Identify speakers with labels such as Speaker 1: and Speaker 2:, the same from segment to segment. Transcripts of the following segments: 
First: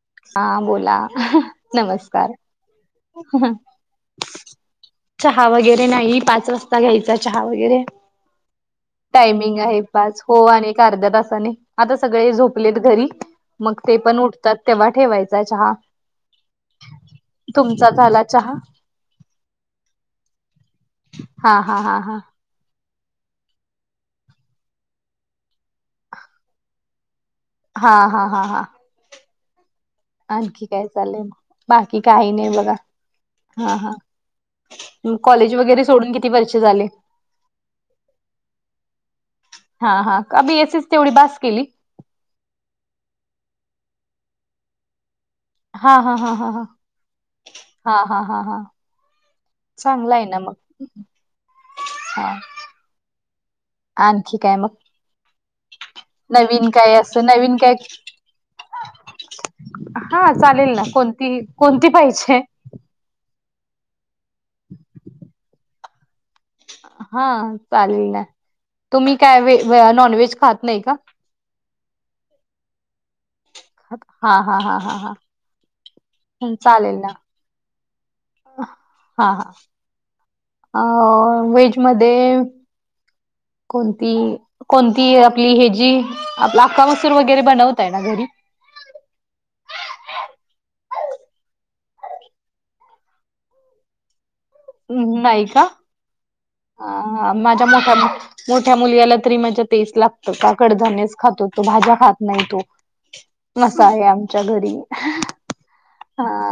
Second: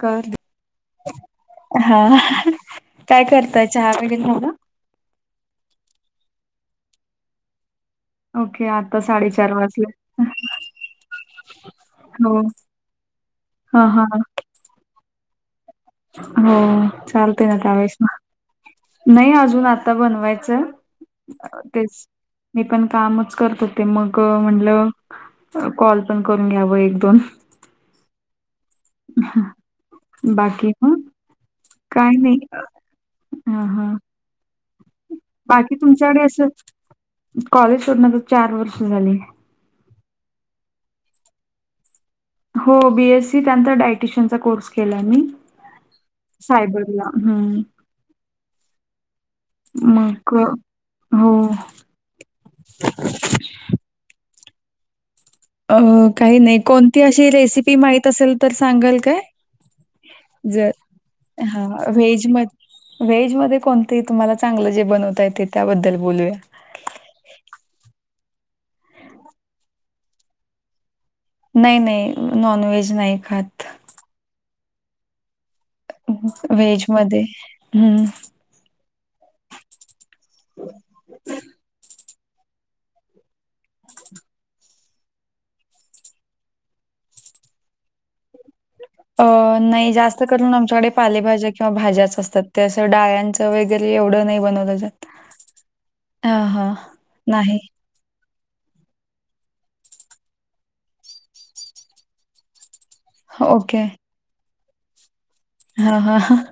Speaker 1: कर
Speaker 2: हा बोला
Speaker 1: हा
Speaker 2: नमस्कार
Speaker 1: काय करताय चहा वगैरे झाला?
Speaker 2: चहा वगैरे नाही पाच वाजता घ्यायचा चहा वगैरे
Speaker 1: ओके आ
Speaker 2: टायमिंग आहे पाच हो आणि एक अर्ध्या तासाने आता सगळे
Speaker 1: हो
Speaker 2: झोपलेत घरी मग
Speaker 1: हा
Speaker 2: ते
Speaker 1: हा
Speaker 2: पण उठतात तेव्हा ठेवायचा चहा.
Speaker 1: हो चालते ना
Speaker 2: तुमचा
Speaker 1: त्यावेळेस
Speaker 2: झाला चहा
Speaker 1: नाही अजून आता बनवायचं.
Speaker 2: हा हा हा
Speaker 1: तेच
Speaker 2: हा.
Speaker 1: मी पण कामच करत होते मग म्हटलं कॉल पण करून घ्यावं एक दोन.
Speaker 2: हा हा हा हा
Speaker 1: ह
Speaker 2: आणखी
Speaker 1: बाकी
Speaker 2: काय
Speaker 1: ह
Speaker 2: चाललंय मग बाकी
Speaker 1: काही नाही
Speaker 2: बघा
Speaker 1: हा हा
Speaker 2: कॉलेज
Speaker 1: बाकी
Speaker 2: वगैरे सोडून
Speaker 1: तुमच्याकडे
Speaker 2: किती
Speaker 1: असं
Speaker 2: वर्ष झाले
Speaker 1: कॉलेज सोडणार चार वर्ष झाली.
Speaker 2: हा हा मी एस एच तेवढी बास केली.
Speaker 1: हो बीएससी त्याचार डायटिशयनचा कोर्स केला मी
Speaker 2: हा हा हा हा हा
Speaker 1: सायबरला हम्म
Speaker 2: हा हा हा हा चांगला आहे
Speaker 1: मग
Speaker 2: ना
Speaker 1: हो
Speaker 2: हा आणखी काय मग
Speaker 1: अ काही नाही
Speaker 2: नवीन काय
Speaker 1: कोणती
Speaker 2: असं
Speaker 1: अशी
Speaker 2: नवीन काय
Speaker 1: रेसिपी माहत असेल तर सांगाल काय?
Speaker 2: हा
Speaker 1: जर
Speaker 2: चालेल ना कोणती कोणती पाहिजे.
Speaker 1: व्हेज मध्ये कोणते तुम्हाला चांगलं जे बनवता येत त्याबद्दल बोलूया.
Speaker 2: हा चालेल तुम्ही काय व नॉनव्हेज खात नाही का?
Speaker 1: नाही नाही नॉन व्हेज नाही खात.
Speaker 2: हा हा हा हा हा
Speaker 1: वेज
Speaker 2: चालेल ना
Speaker 1: मधे हम्म
Speaker 2: हा ह अ वेज मधे कोणती कोणती आपली ह जी आप आका मसूर वगैरे बनवताय ना घरी
Speaker 1: अ नाही जास्त करून आमच्याकडे पालेभाज्या किंवा भाज्याच असतात ते असं डाळ्यांच. वगैरे एवं ढ को नाही बनवलंच.
Speaker 2: ह् नाही का
Speaker 1: नाही.
Speaker 2: माझ्या मोठ्या मोठ्या मुलीला तरीि माझ्या टस्ट लागत काकडधान्यच खातो तो भाज्या खात नाही तो अस
Speaker 1: ओके.
Speaker 2: आहे आमच्या घरी
Speaker 1: हां, हां.
Speaker 2: हा.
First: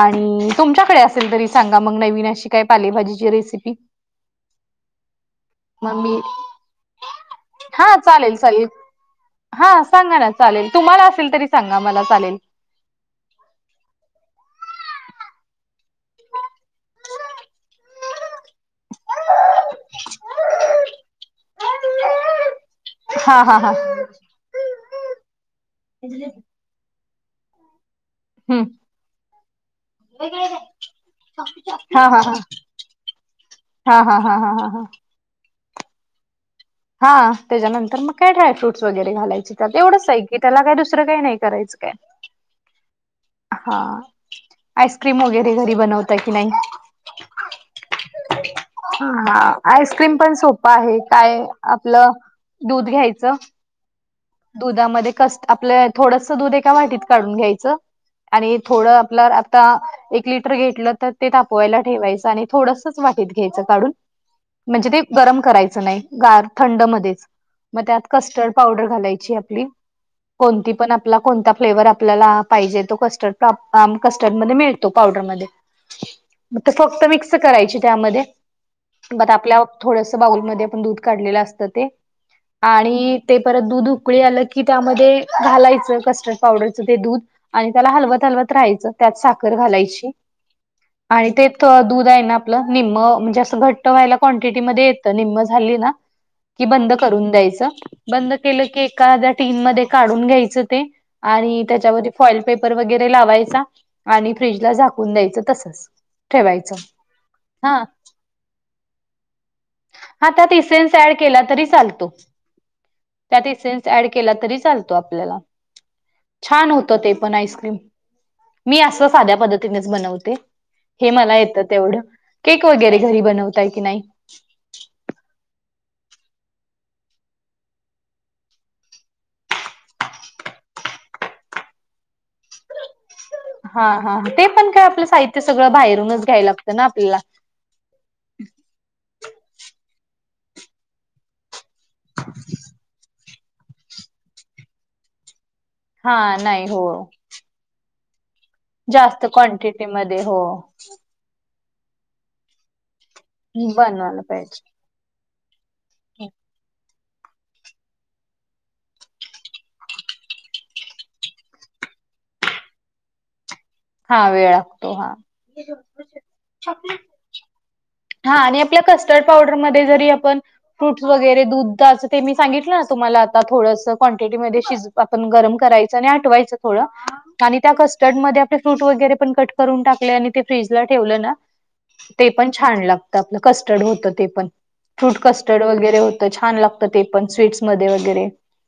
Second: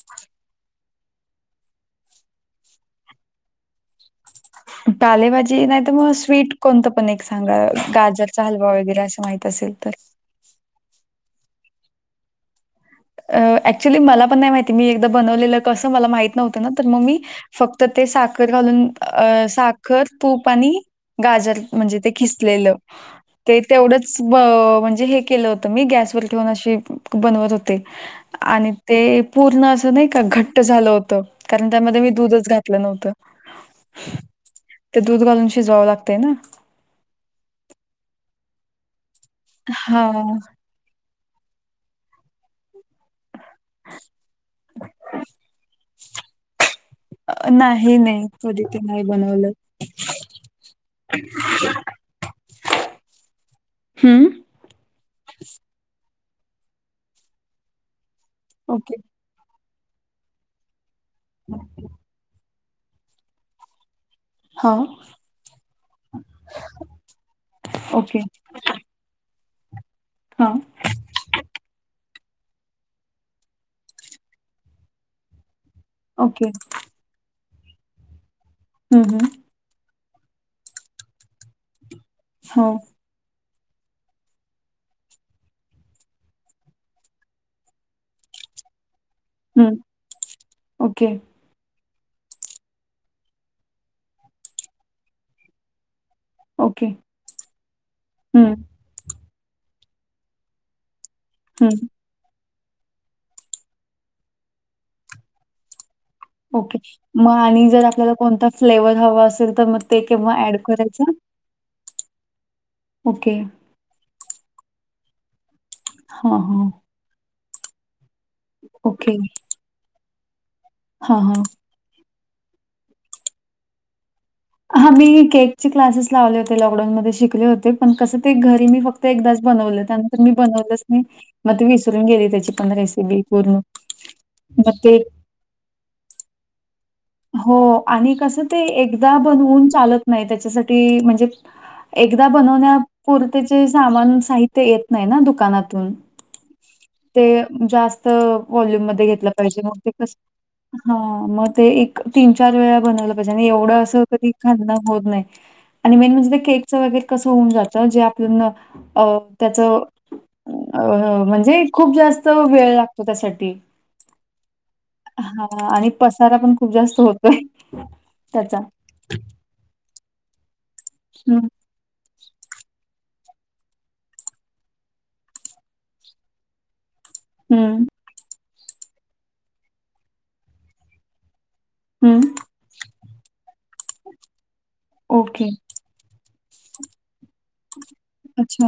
Speaker 2: आणि तुमच्याकडे असेल तरी सांगा मग नवीन अशी काय पालेभाजीची रेसिपी
Speaker 1: पालेभाजी नाही तर मग स्वीट कोणतं पण एक सांगा
Speaker 2: हा चालेल
Speaker 1: गाजरचा
Speaker 2: चालेल
Speaker 1: हलवा वगैरे असं माहित
Speaker 2: हा
Speaker 1: असेल तर
Speaker 2: सांगा ना चालेल तुम्हाला असेल तरी सांगा मला चालेल.
Speaker 1: अऍक्च्युली मला पण नाही माहिती मी एकदा बनवलेलं कसं मला माहित नव्हतं ना तर मग मी. फक्त ते साखर घालून अ साखर तूप आणि गाजर म्हणजे ते खिसलेलं. ते
Speaker 2: हा-हा-हा.
Speaker 1: तेवढंच म्हणजे हे केलं होत मी गॅसवर ठेवून अशी बनवत होते. आणि ते पूर्ण असं नाही का घट्ट झालं होतं. कारण त्यामध्ये
Speaker 2: हा
Speaker 1: मी
Speaker 2: हा
Speaker 1: दूधच घातलं नव्हतं.
Speaker 2: हा हा हा हा हा हा.
Speaker 1: ते दूध घालून शिजवावं लागतें ना.
Speaker 2: हा त्याच्यानंतर मग का ड्रायफूट वगैर घालायचे. त्यात तर तेवढंच
Speaker 1: हा
Speaker 2: आहे की त्याला काही दुसरं काही नाही करायचं. के [unintelligible] हा. आईस्क्रीम वगैरे घरी बनवते ता की नाही.
Speaker 1: नाही नाही कधी ते नाही
Speaker 2: हा
Speaker 1: बनवलं
Speaker 2: आईस्क्रीम पण सोप आहे काय आपलं दूध घ्यायचं.
Speaker 1: हां.
Speaker 2: दुधामध्ये कस आपलं थोडस दूध एका वाटीत काढून घ्यायचं. आणि थोडं
Speaker 1: ओके
Speaker 2: आपल्या आता एक लिटर घेतलं तर ते तापवायला ठेवायचं आणि थोडसच वाटत घ्यायचं काढून
Speaker 1: हा
Speaker 2: म्हणजे ते गरम करायचं नाही गार थंड मध्येच मग त्यात
Speaker 1: ओके
Speaker 2: कस्टर्ड पावडर घालायची.
Speaker 1: हा
Speaker 2: कोणती पण आपला कोणता फ्लेवर आपल्याला पाहिजे तो कस्टर्ड कस्टर्ड मध्ये मिळतो पावडरमध्ये
Speaker 1: ओके.
Speaker 2: मग ते फक्त मिक्स करायची त्यामध्ये
Speaker 1: हम्म
Speaker 2: म
Speaker 1: हम्म
Speaker 2: आपल्या थोडस बाऊलमध्ये-ध्ये आपण दूध काढलेलं असत ते
Speaker 1: हो
Speaker 2: आणि ते परत दूध उकळी आलं की त्यामध्ये घालायचं कस्टर्ड पावडरचं ते दूध आणि त्याला हलवत हलवत राहायचं त्यात साखर
Speaker 1: हम्म
Speaker 2: घालायची.
Speaker 1: ओके
Speaker 2: आणि ते दूध आहे ना आपलं निम्म म्हणजे असं घट व्हायला क्वांटिटी मध्ये येतं निम्म झाली ना कि
Speaker 1: ओके.
Speaker 2: बंद करून द्यायचं बंद
Speaker 1: हं,
Speaker 2: केलं की एखाद्या टीन मध्ये काढून घ्यायचं ते आणि
Speaker 1: हं.
Speaker 2: त्याच्यावर फॉइल पेपर वगैरे लावायचा आणि फ्रीजला झाकून द्यायचं तसच ठेवायचं
Speaker 1: ओके मग आणि
Speaker 2: हा
Speaker 1: जर आपल्याला कोणता फ्लेवर हवा असेल तर मग ते
Speaker 2: हा
Speaker 1: केव्हा
Speaker 2: त्यात
Speaker 1: ऍड
Speaker 2: इसेन्स
Speaker 1: करायचं.
Speaker 2: ऍड केला तरी चालतो.
Speaker 1: ओके.
Speaker 2: त्यात ईसेंनस ऍड केला तरी चालतो आपल्याला
Speaker 1: हां, हां.
Speaker 2: छान हो ते पण आईक्रीम मी अस
Speaker 1: ओके.
Speaker 2: साध्या पद्धतीनेच बनवते हे
Speaker 1: हां,
Speaker 2: मला
Speaker 1: हां.
Speaker 2: येत तेवढं केक वगैरे घरी बनवताय की नाही.
Speaker 1: हा मी केकचे क्लासेस लावले होते लॉकडाऊनमध्ये-ध्ये शिकले होते पण कसं ते घरी मी फक्त एकदाच बनवलं त्यांना मी बनवलंच नाही मग त विसरून गेली त्याची पण रेसिपी पूर्ण.
Speaker 2: हा हा ते पण काय आपलं साहित्य सगळं बाहेरूनच घ्यायला लागतं ना आपल्याला
Speaker 1: हो आणि कसं ते एकदा बनवून चालत नाही त्याच्यासाठी म्हणजे एकदा बनवण्यापुरतचे सामान साहित्य येत नाही ना दुकानातून
Speaker 2: हा नाही हो.
Speaker 1: ते जास्त वोल्युम मध्ये
Speaker 2: जास्त
Speaker 1: घेतलं पाहिजे मग
Speaker 2: क्वांटिटी
Speaker 1: ते
Speaker 2: मध्ये हो
Speaker 1: कसं ते एक तीन चार वेळा बनवलं पाहिजे आणि एवढं असं
Speaker 2: बनवायला
Speaker 1: तरी
Speaker 2: पाहिजे
Speaker 1: खाना होत नाही आणि मेन म्हणजे ते केकच वगैरे कस होऊन जात जे आपलं त्याच अ म्हणजे खूप जास्त वेळ लागतो त्यासाठी
Speaker 2: हा वेळ लागतो
Speaker 1: हा आणि पसारा पण खूप जास्त होतोय
Speaker 2: हा
Speaker 1: त्याचा
Speaker 2: आणि आपल्या कस्टर्ड पावडर म आपण फ्रुट वर
Speaker 1: हम्म
Speaker 2: द ते मी सांगितलं ना तुम्हाला आता थोडंस क्वांटिटीमध्ये शिजवून आपण गरम करायचं आणि आटवायचं थोडं. आणि त्या
Speaker 1: हम्म.
Speaker 2: कस्टर्ड मध्ये आपले फ्रूट वगैरे पण कट करून टाकले आणि ते फ्रीजला ठेवलं ना.
Speaker 1: हं,
Speaker 2: ते पण छान लागत आपलं कस्टर्ड होत ते पण फ्रूट
Speaker 1: ओके.
Speaker 2: कस्टर्ड वगैरे होत. छान लागत ते पण स्वीट् म वगैरे
Speaker 1: अच्छा.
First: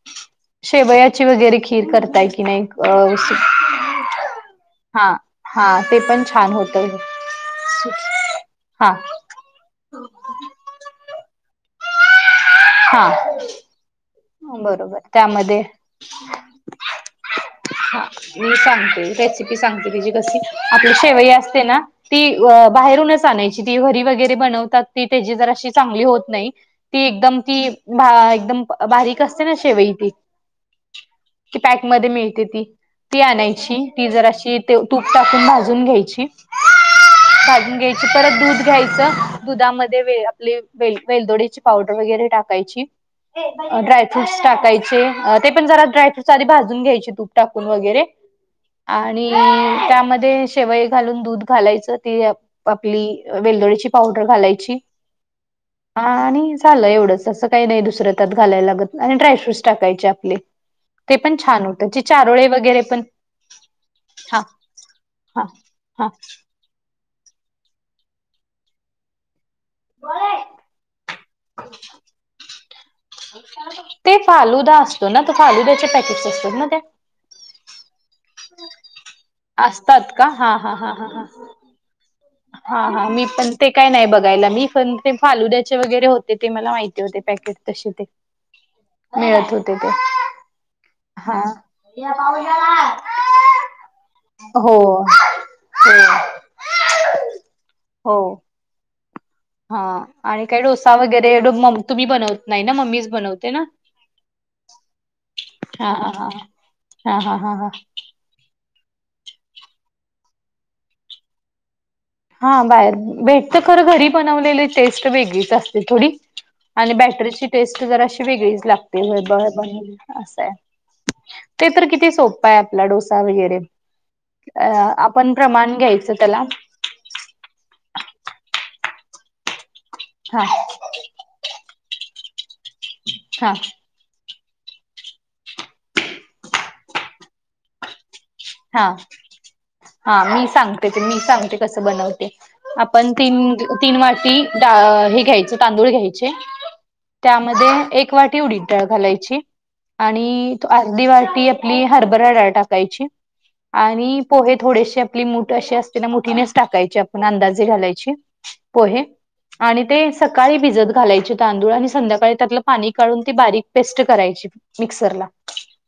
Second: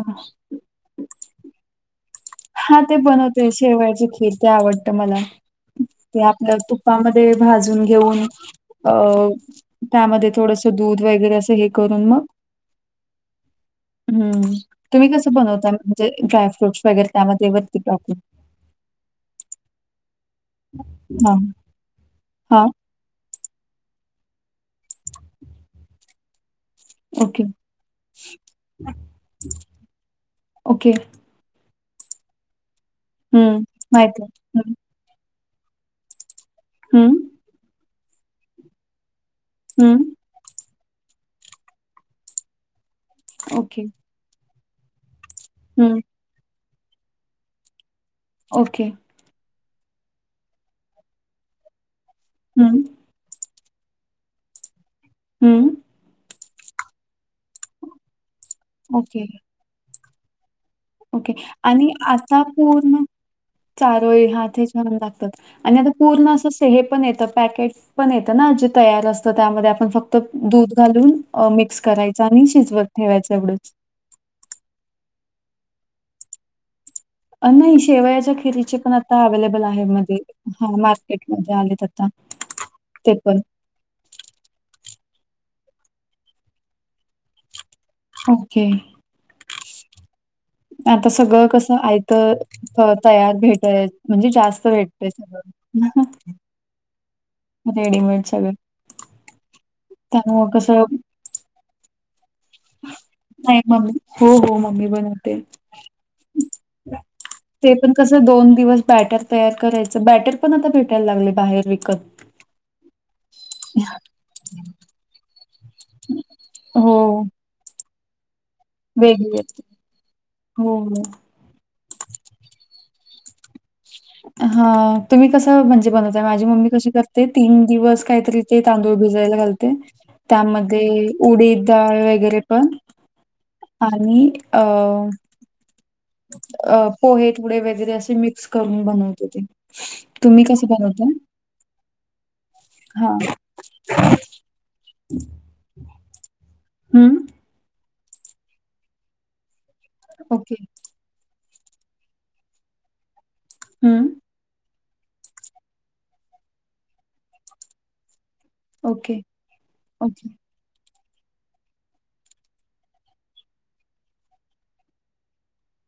Speaker 2: शेवयाची वगैरे खीर करतायेत.
Speaker 1: हा ते बनवते शेवयाची खीर ते आवडत
Speaker 2: हा
Speaker 1: मला
Speaker 2: हा
Speaker 1: ते
Speaker 2: पण छान
Speaker 1: आपल्या
Speaker 2: होत
Speaker 1: तुप्पामध्ये भाजून घेऊन
Speaker 2: हा
Speaker 1: अं. त्यामध्ये थोडस दूध वगैरे असं हे करून मग
Speaker 2: ह.
Speaker 1: हम्म तुम्ही कसं
Speaker 2: त्यामध्ये
Speaker 1: बनवता म्हणजे ड्रायफ्रूट्स वगैरे त्यामध्ये वरती
Speaker 2: हा
Speaker 1: टाकून
Speaker 2: मी सांगते रेसिपी सांगते की जी कशी आपली शेवई
Speaker 1: हां,
Speaker 2: असते ना. ती
Speaker 1: हां.
Speaker 2: अ बाहेरूनच आणायची ती हरी वगैरे बनवतात ती त्याची जर अशी चांगली होत नाही. ती एकदम
Speaker 1: ओके,
Speaker 2: ती बा एकदम बारीक असते ना शेवई ती
Speaker 1: ओके.
Speaker 2: की पॅकमध्ये मिळते ती ती
Speaker 1: हं,
Speaker 2: आणायची ती
Speaker 1: माहिती
Speaker 2: जर अशी
Speaker 1: आहे. हं,
Speaker 2: तूप टाकून भाजून घ्यायची.
Speaker 1: हम्म.
Speaker 2: भाजून घ्यायची परत दूध घ्यायचं दुधामध्ये
Speaker 1: हं.
Speaker 2: वे वे वेलदोडीची पावडर वगैरे टाकायची.
Speaker 1: ओके.
Speaker 2: ड्रायफ्रूट्स टाकायचे ते पण जरा
Speaker 1: हं,
Speaker 2: ड्रायफ्रूटस आधी भाजून घ्यायचे तूप टाकून वगैरे
Speaker 1: ओके.
Speaker 2: आणि त्यामध्ये शेवय घालून दूध घालायचं ती
Speaker 1: हं,
Speaker 2: आपली वेलदोळीची पावडर घालायची.
Speaker 1: हम्म.
Speaker 2: हा आणि झालं एवढंच असं काही नाही दुसरं त्यात घालायला लागत आणि
Speaker 1: ओके,
Speaker 2: ड्रायफ्रूटस टाकायचे आपले ते
Speaker 1: ओके
Speaker 2: पण छान होतं
Speaker 1: आणि
Speaker 2: जे
Speaker 1: असा
Speaker 2: चारोळे वगैरे पण
Speaker 1: पूर्ण चारोळी
Speaker 2: हा
Speaker 1: हात हे छान लागतात
Speaker 2: हा
Speaker 1: आणि आता
Speaker 2: हा
Speaker 1: पूर्ण अस. हे पण येत पॅकेट पण येतं ना जे तयार असतं त्यामध्ये आपण फक्त दूध घालून. मिक्स करायचा आणि शिजवत. ठेवायचं एवढंच.
Speaker 2: ते फालुदा असतो ना तो फालुदा्याच्या पॅकेट्स असतो ना त्या
Speaker 1: नाही शेवयाच्या खिरीचे पण आता अव्हेलेबल आहे मध्ये हा मार्केटमध्ये आले.
Speaker 2: हा हा मी पण ते काय नाही बघायला मी पण ते फालुद्याचे वगैरे होते ते मला माहिती होते पॅकेट तसे ते
Speaker 1: ओके.
Speaker 2: मिळत होते ते
Speaker 1: आता
Speaker 2: हा
Speaker 1: सगळं कसं आयत तयार भेटय म्हणजे जास्त
Speaker 2: हो
Speaker 1: भेटतय सगळं.
Speaker 2: हो. हो
Speaker 1: रेडीमेंट सगळ.
Speaker 2: हा आणि काही
Speaker 1: कसं
Speaker 2: डोसा वगैरे तुम्ही बनवत नाही ना मम्मीच बनवते
Speaker 1: नाही
Speaker 2: ना.
Speaker 1: मम्मी हो हो मम्मी बनवते.
Speaker 2: हा हा हा हा हा हा हा.
Speaker 1: ते पण कसं दोन दिवस बॅटर तयार करायचं बॅटर पण आता भेटायला लागले बाहेर विकत
Speaker 2: हा बाहेर भेटत खर घरी बनवलेली टेस्ट वेगळीच असते. थोडी आणि
Speaker 1: हो.
Speaker 2: बॅटरीची टेस्ट जर अशी वेगळीच लागते.
Speaker 1: वेगळी
Speaker 2: ब
Speaker 1: असते.
Speaker 2: ब असय
Speaker 1: हो
Speaker 2: ते तर किती सोपा आहे आपला डोसा वगैरे अ
Speaker 1: हा, तुम्ही
Speaker 2: आपण
Speaker 1: कसं
Speaker 2: प्रमाण
Speaker 1: म्हणजे
Speaker 2: घ्यायचं
Speaker 1: बघा
Speaker 2: त्याला
Speaker 1: माझी मम्मी कशी कर ते तीन दिवस काहीतरी ते तांदूळ भिजायला घालते,
Speaker 2: हा
Speaker 1: त्यामध्ये उडीद डाळ वगैरे पण
Speaker 2: हा
Speaker 1: आणि अ अ पोहे थोडे वगैरे असे मिक्स करून
Speaker 2: हा
Speaker 1: बनवते ते.
Speaker 2: हा
Speaker 1: तुम्ही
Speaker 2: मी
Speaker 1: कसं
Speaker 2: सांगते ते
Speaker 1: बनवताय?
Speaker 2: मी सांगते, कसं बनवते? आपण
Speaker 1: हा
Speaker 2: तीन तीन वाटी डा अ हे घ्यायचं तांदूळ घ्यायचे,
Speaker 1: हम्म
Speaker 2: त्यामध्ये एक एक वाटी उडीद डाळ घालायची
Speaker 1: ओके
Speaker 2: आणि तो अर्धी वाटी आपली हरभरा डाळ टाकायची.
Speaker 1: हम्म
Speaker 2: आणि पोहे थोडेसे आपली मूठ अशी असते ना मुठीनेच टाकायची आपण अंदाजे घालायची. पोहे
Speaker 1: ओके
Speaker 2: आणि ते
Speaker 1: ओके.
Speaker 2: सकाळी भिजत घालायचे तांदूळ आणि संध्याकाळी त्यातलं पाणी काढून ती बारीक पेस्ट करायची मिक्सरला.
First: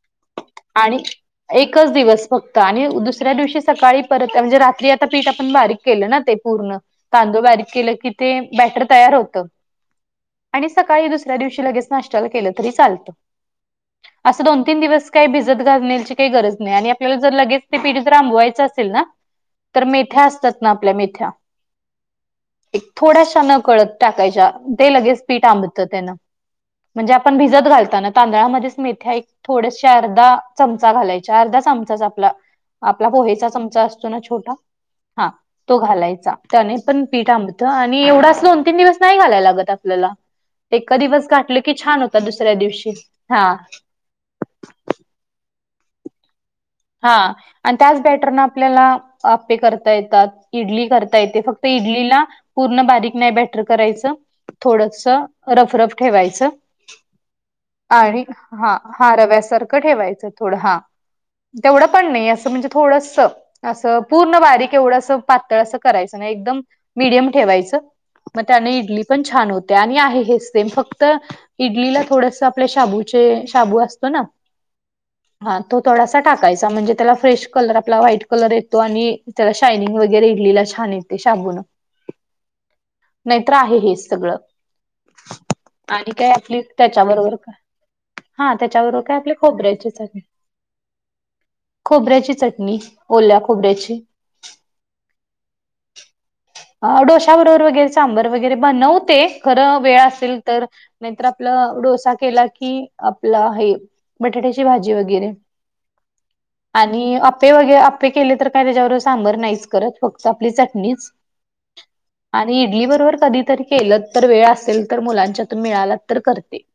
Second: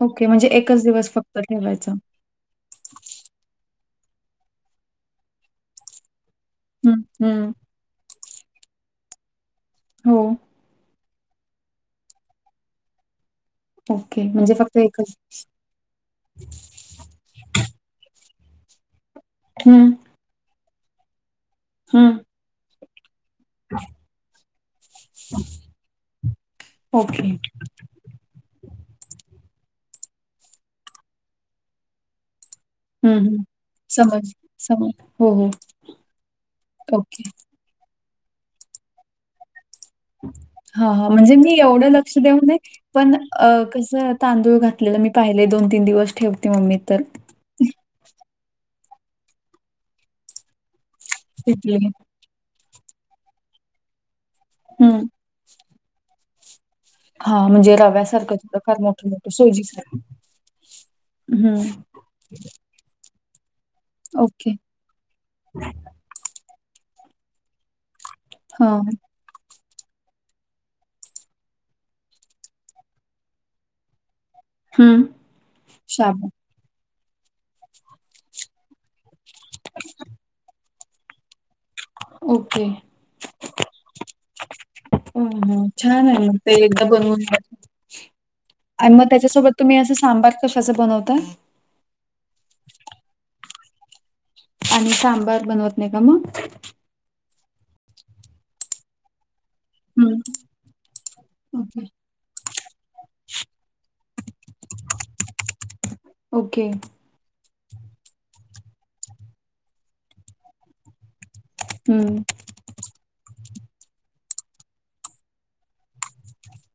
Speaker 1: ओके, म्हणजे एकच
Speaker 2: आणि
Speaker 1: दिवस फक्त
Speaker 2: एकच
Speaker 1: ठेवायचं.
Speaker 2: दिवस फक्त आणि दुसऱ्या दिवशी सकाळी परत म्हणजे रात्री आता पीठ आपण बारीक केलं ना ते पूर्ण,
Speaker 1: हम्म
Speaker 2: तांदूळ
Speaker 1: हम्म
Speaker 2: बारीक के की ते बॅटर तयार होतं
Speaker 1: हो
Speaker 2: आणि सकाळी दुस ऱ्या दिवशी लगेच नाष्ट्याला केलं तरी चालतं.
Speaker 1: ओके
Speaker 2: असं
Speaker 1: म्हणजे
Speaker 2: दोन
Speaker 1: फक्त
Speaker 2: तीन
Speaker 1: एकच
Speaker 2: दिवस काही भिजत घालण्याची काही गरज नाही आणि तुला जर लगेच ते पिठ जर आंबवायचं असेल ना, तर
Speaker 1: हं,
Speaker 2: मेथ्या असतात ना आपल्या मेथ्या.
Speaker 1: हम्म.
Speaker 2: एक थोड्याशा न कळत टाकायच्या, ते लगेच पीठ आंबतं त्यानं. म्हणजे
Speaker 1: ओके.
Speaker 2: आपण भिजत घालताना तांदळामध्येच मेथ्या एक थोडेशे अर्धा चमचा घालायचे अर्धा चमचाच आपला आपला
Speaker 1: हं, हं.
Speaker 2: पोहेचा चमचा असतो ना
Speaker 1: समज
Speaker 2: छोटा,
Speaker 1: समज.
Speaker 2: हा
Speaker 1: हो, हो.
Speaker 2: तो घालायचा त्याने पण
Speaker 1: ओके.
Speaker 2: पीठ आंबत त आणि एवढं‌ असं दोन तीन दिवस नाही घालायला लागत आ
Speaker 1: हा हा, म्हणजे मी एवढं
Speaker 2: छान
Speaker 1: लक्ष
Speaker 2: होता
Speaker 1: देऊन
Speaker 2: दुसऱ्या
Speaker 1: आहे
Speaker 2: दिवशी
Speaker 1: पण
Speaker 2: हा
Speaker 1: कसं तांदूळ घातलेलं मी पाहिलय, दोन तीन दिवस ठेवते मम्मी. तर
Speaker 2: हा आणि त्याच बॅटरनं आपल्याला आप्पे करता येतात इडली कर ता येते, फक्त
Speaker 1: पिठले
Speaker 2: इडलीला पूर्ण बारीक नाही बॅटर करायचं,
Speaker 1: हं.
Speaker 2: थोडसं रफ रफ ठेवायचं.
Speaker 1: हां, म्हणजे
Speaker 2: आणि
Speaker 1: रव्यासारखं थोडं
Speaker 2: हा
Speaker 1: फार
Speaker 2: हा
Speaker 1: मोठं-मोठं
Speaker 2: रव्यासारखं
Speaker 1: सोजीसारखं.
Speaker 2: ठेवायचं थोडं हा.
Speaker 1: हं.
Speaker 2: तेवढं पण नाही असं म्हणजे थोडंस, असं पूर्ण
Speaker 1: ओके.
Speaker 2: बारीक एवढं असं पातळ असं करायचं नाही, एकदम मिडीयम ठेवायचं मग त्याने
Speaker 1: हां.
Speaker 2: इडली पण छान होते आणि आहे हेच तेेम फक्त इडलीला थोडस आपल्या शाबूचे शाबू असतो ना
Speaker 1: हं.
Speaker 2: हा, तो थोडासा
Speaker 1: शाबू.
Speaker 2: टाकायचा म्हणजे त्याला फ्रेश कलर आपला व्हाईट कलर येतो आणि त्याला शायनिंग वगैरे इडलीला छान येते शाबूनं.
Speaker 1: ओके.
Speaker 2: नाहीतर आहे हेच सगळं.
Speaker 1: हम्म हम्म, छान
Speaker 2: आणि
Speaker 1: आहे
Speaker 2: काय
Speaker 1: मी ते
Speaker 2: आपली
Speaker 1: एकदा बनवून
Speaker 2: त्याच्याबरोबर
Speaker 1: बघ
Speaker 2: का हा
Speaker 1: आणि मग
Speaker 2: त्याच्याबरोबर काय आपली
Speaker 1: त्याच्यासोबत तुम्ही
Speaker 2: खोबऱ्याची
Speaker 1: असं
Speaker 2: चटणी
Speaker 1: सांबार कशाचं बनवता?
Speaker 2: खोबऱ्याची चटणी ओल्या खोबऱ्याची.
Speaker 1: आणि सांबार बनवत नाही का मग?
Speaker 2: अ डोश्या बरोबर वगैरे सांबर वगैरे बनवते. खरं वेळ
Speaker 1: हं.
Speaker 2: असेल तर, नाहीतर आपलं
Speaker 1: ओके.
Speaker 2: डोसा केला की आपलं हे बटाट्याची भाजी वगैरे
Speaker 1: ओके.
Speaker 2: आणि अ पे वगैरे अप्पे केले तर काय त्याच्याबरं सांबर नाहीच करत फक्त आपली चटणीच.
Speaker 1: हम्.
Speaker 2: आणि इडली बरोबर कधीतरी केलं तर वेळ असेल तर मुलांच्यातून मिळाला तर करते.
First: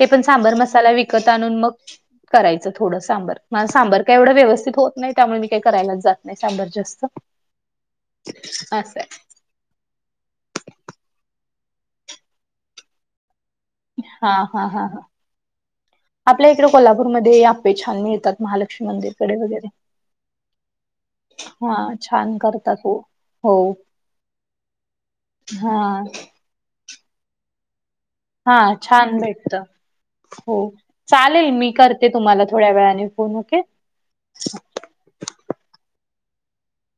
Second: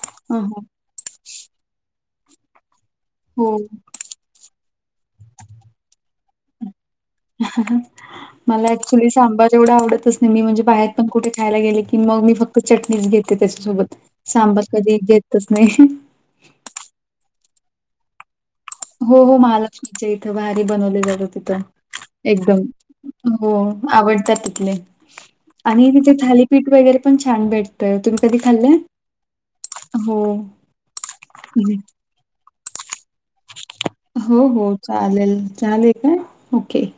Speaker 2: ते पण
Speaker 1: हं,
Speaker 2: सांबर
Speaker 1: हं.
Speaker 2: मसाला विकत आणून मग करायचं थोडं सांबर
Speaker 1: हो.
Speaker 2: माझं सांबर. का एवढं व्यवस्थित होत नाही त्यामुळे मी काही करायलाच जात नाही सांबर जास्त.
Speaker 1: मला
Speaker 2: असं आहे
Speaker 1: चुलीचा सां''--'' आंबा जेवढा आवडतच नाही मी म्हणजे बाहेर पण कुठे खायला गेले की मग मी फक्त चटणीच घेते त्याच्यासोबत.
Speaker 2: हा
Speaker 1: सांबार
Speaker 2: हा हा
Speaker 1: कधी
Speaker 2: हा,
Speaker 1: घेतच नाही.
Speaker 2: आपल्या इकडें कोल्हापूर मध्ये आपे छान मिळतातं.
Speaker 1: हो हो, महालक्ष्मीच्या इथं भारी बनवले जात तिथं
Speaker 2: हा छान
Speaker 1: एकदम.
Speaker 2: करतात हो
Speaker 1: हो आवडतात तिथले
Speaker 2: हा
Speaker 1: आणि तिथेले थाली. पीठ वगैरे प छान भेटतंय.
Speaker 2: हा छान भेटत हो चालेल मी
Speaker 1: हं.
Speaker 2: करते. ते तुम्हाला थोड्या वेळाने फोन ओके.
Speaker 1: हो हो, चालेल चालेल का ओके.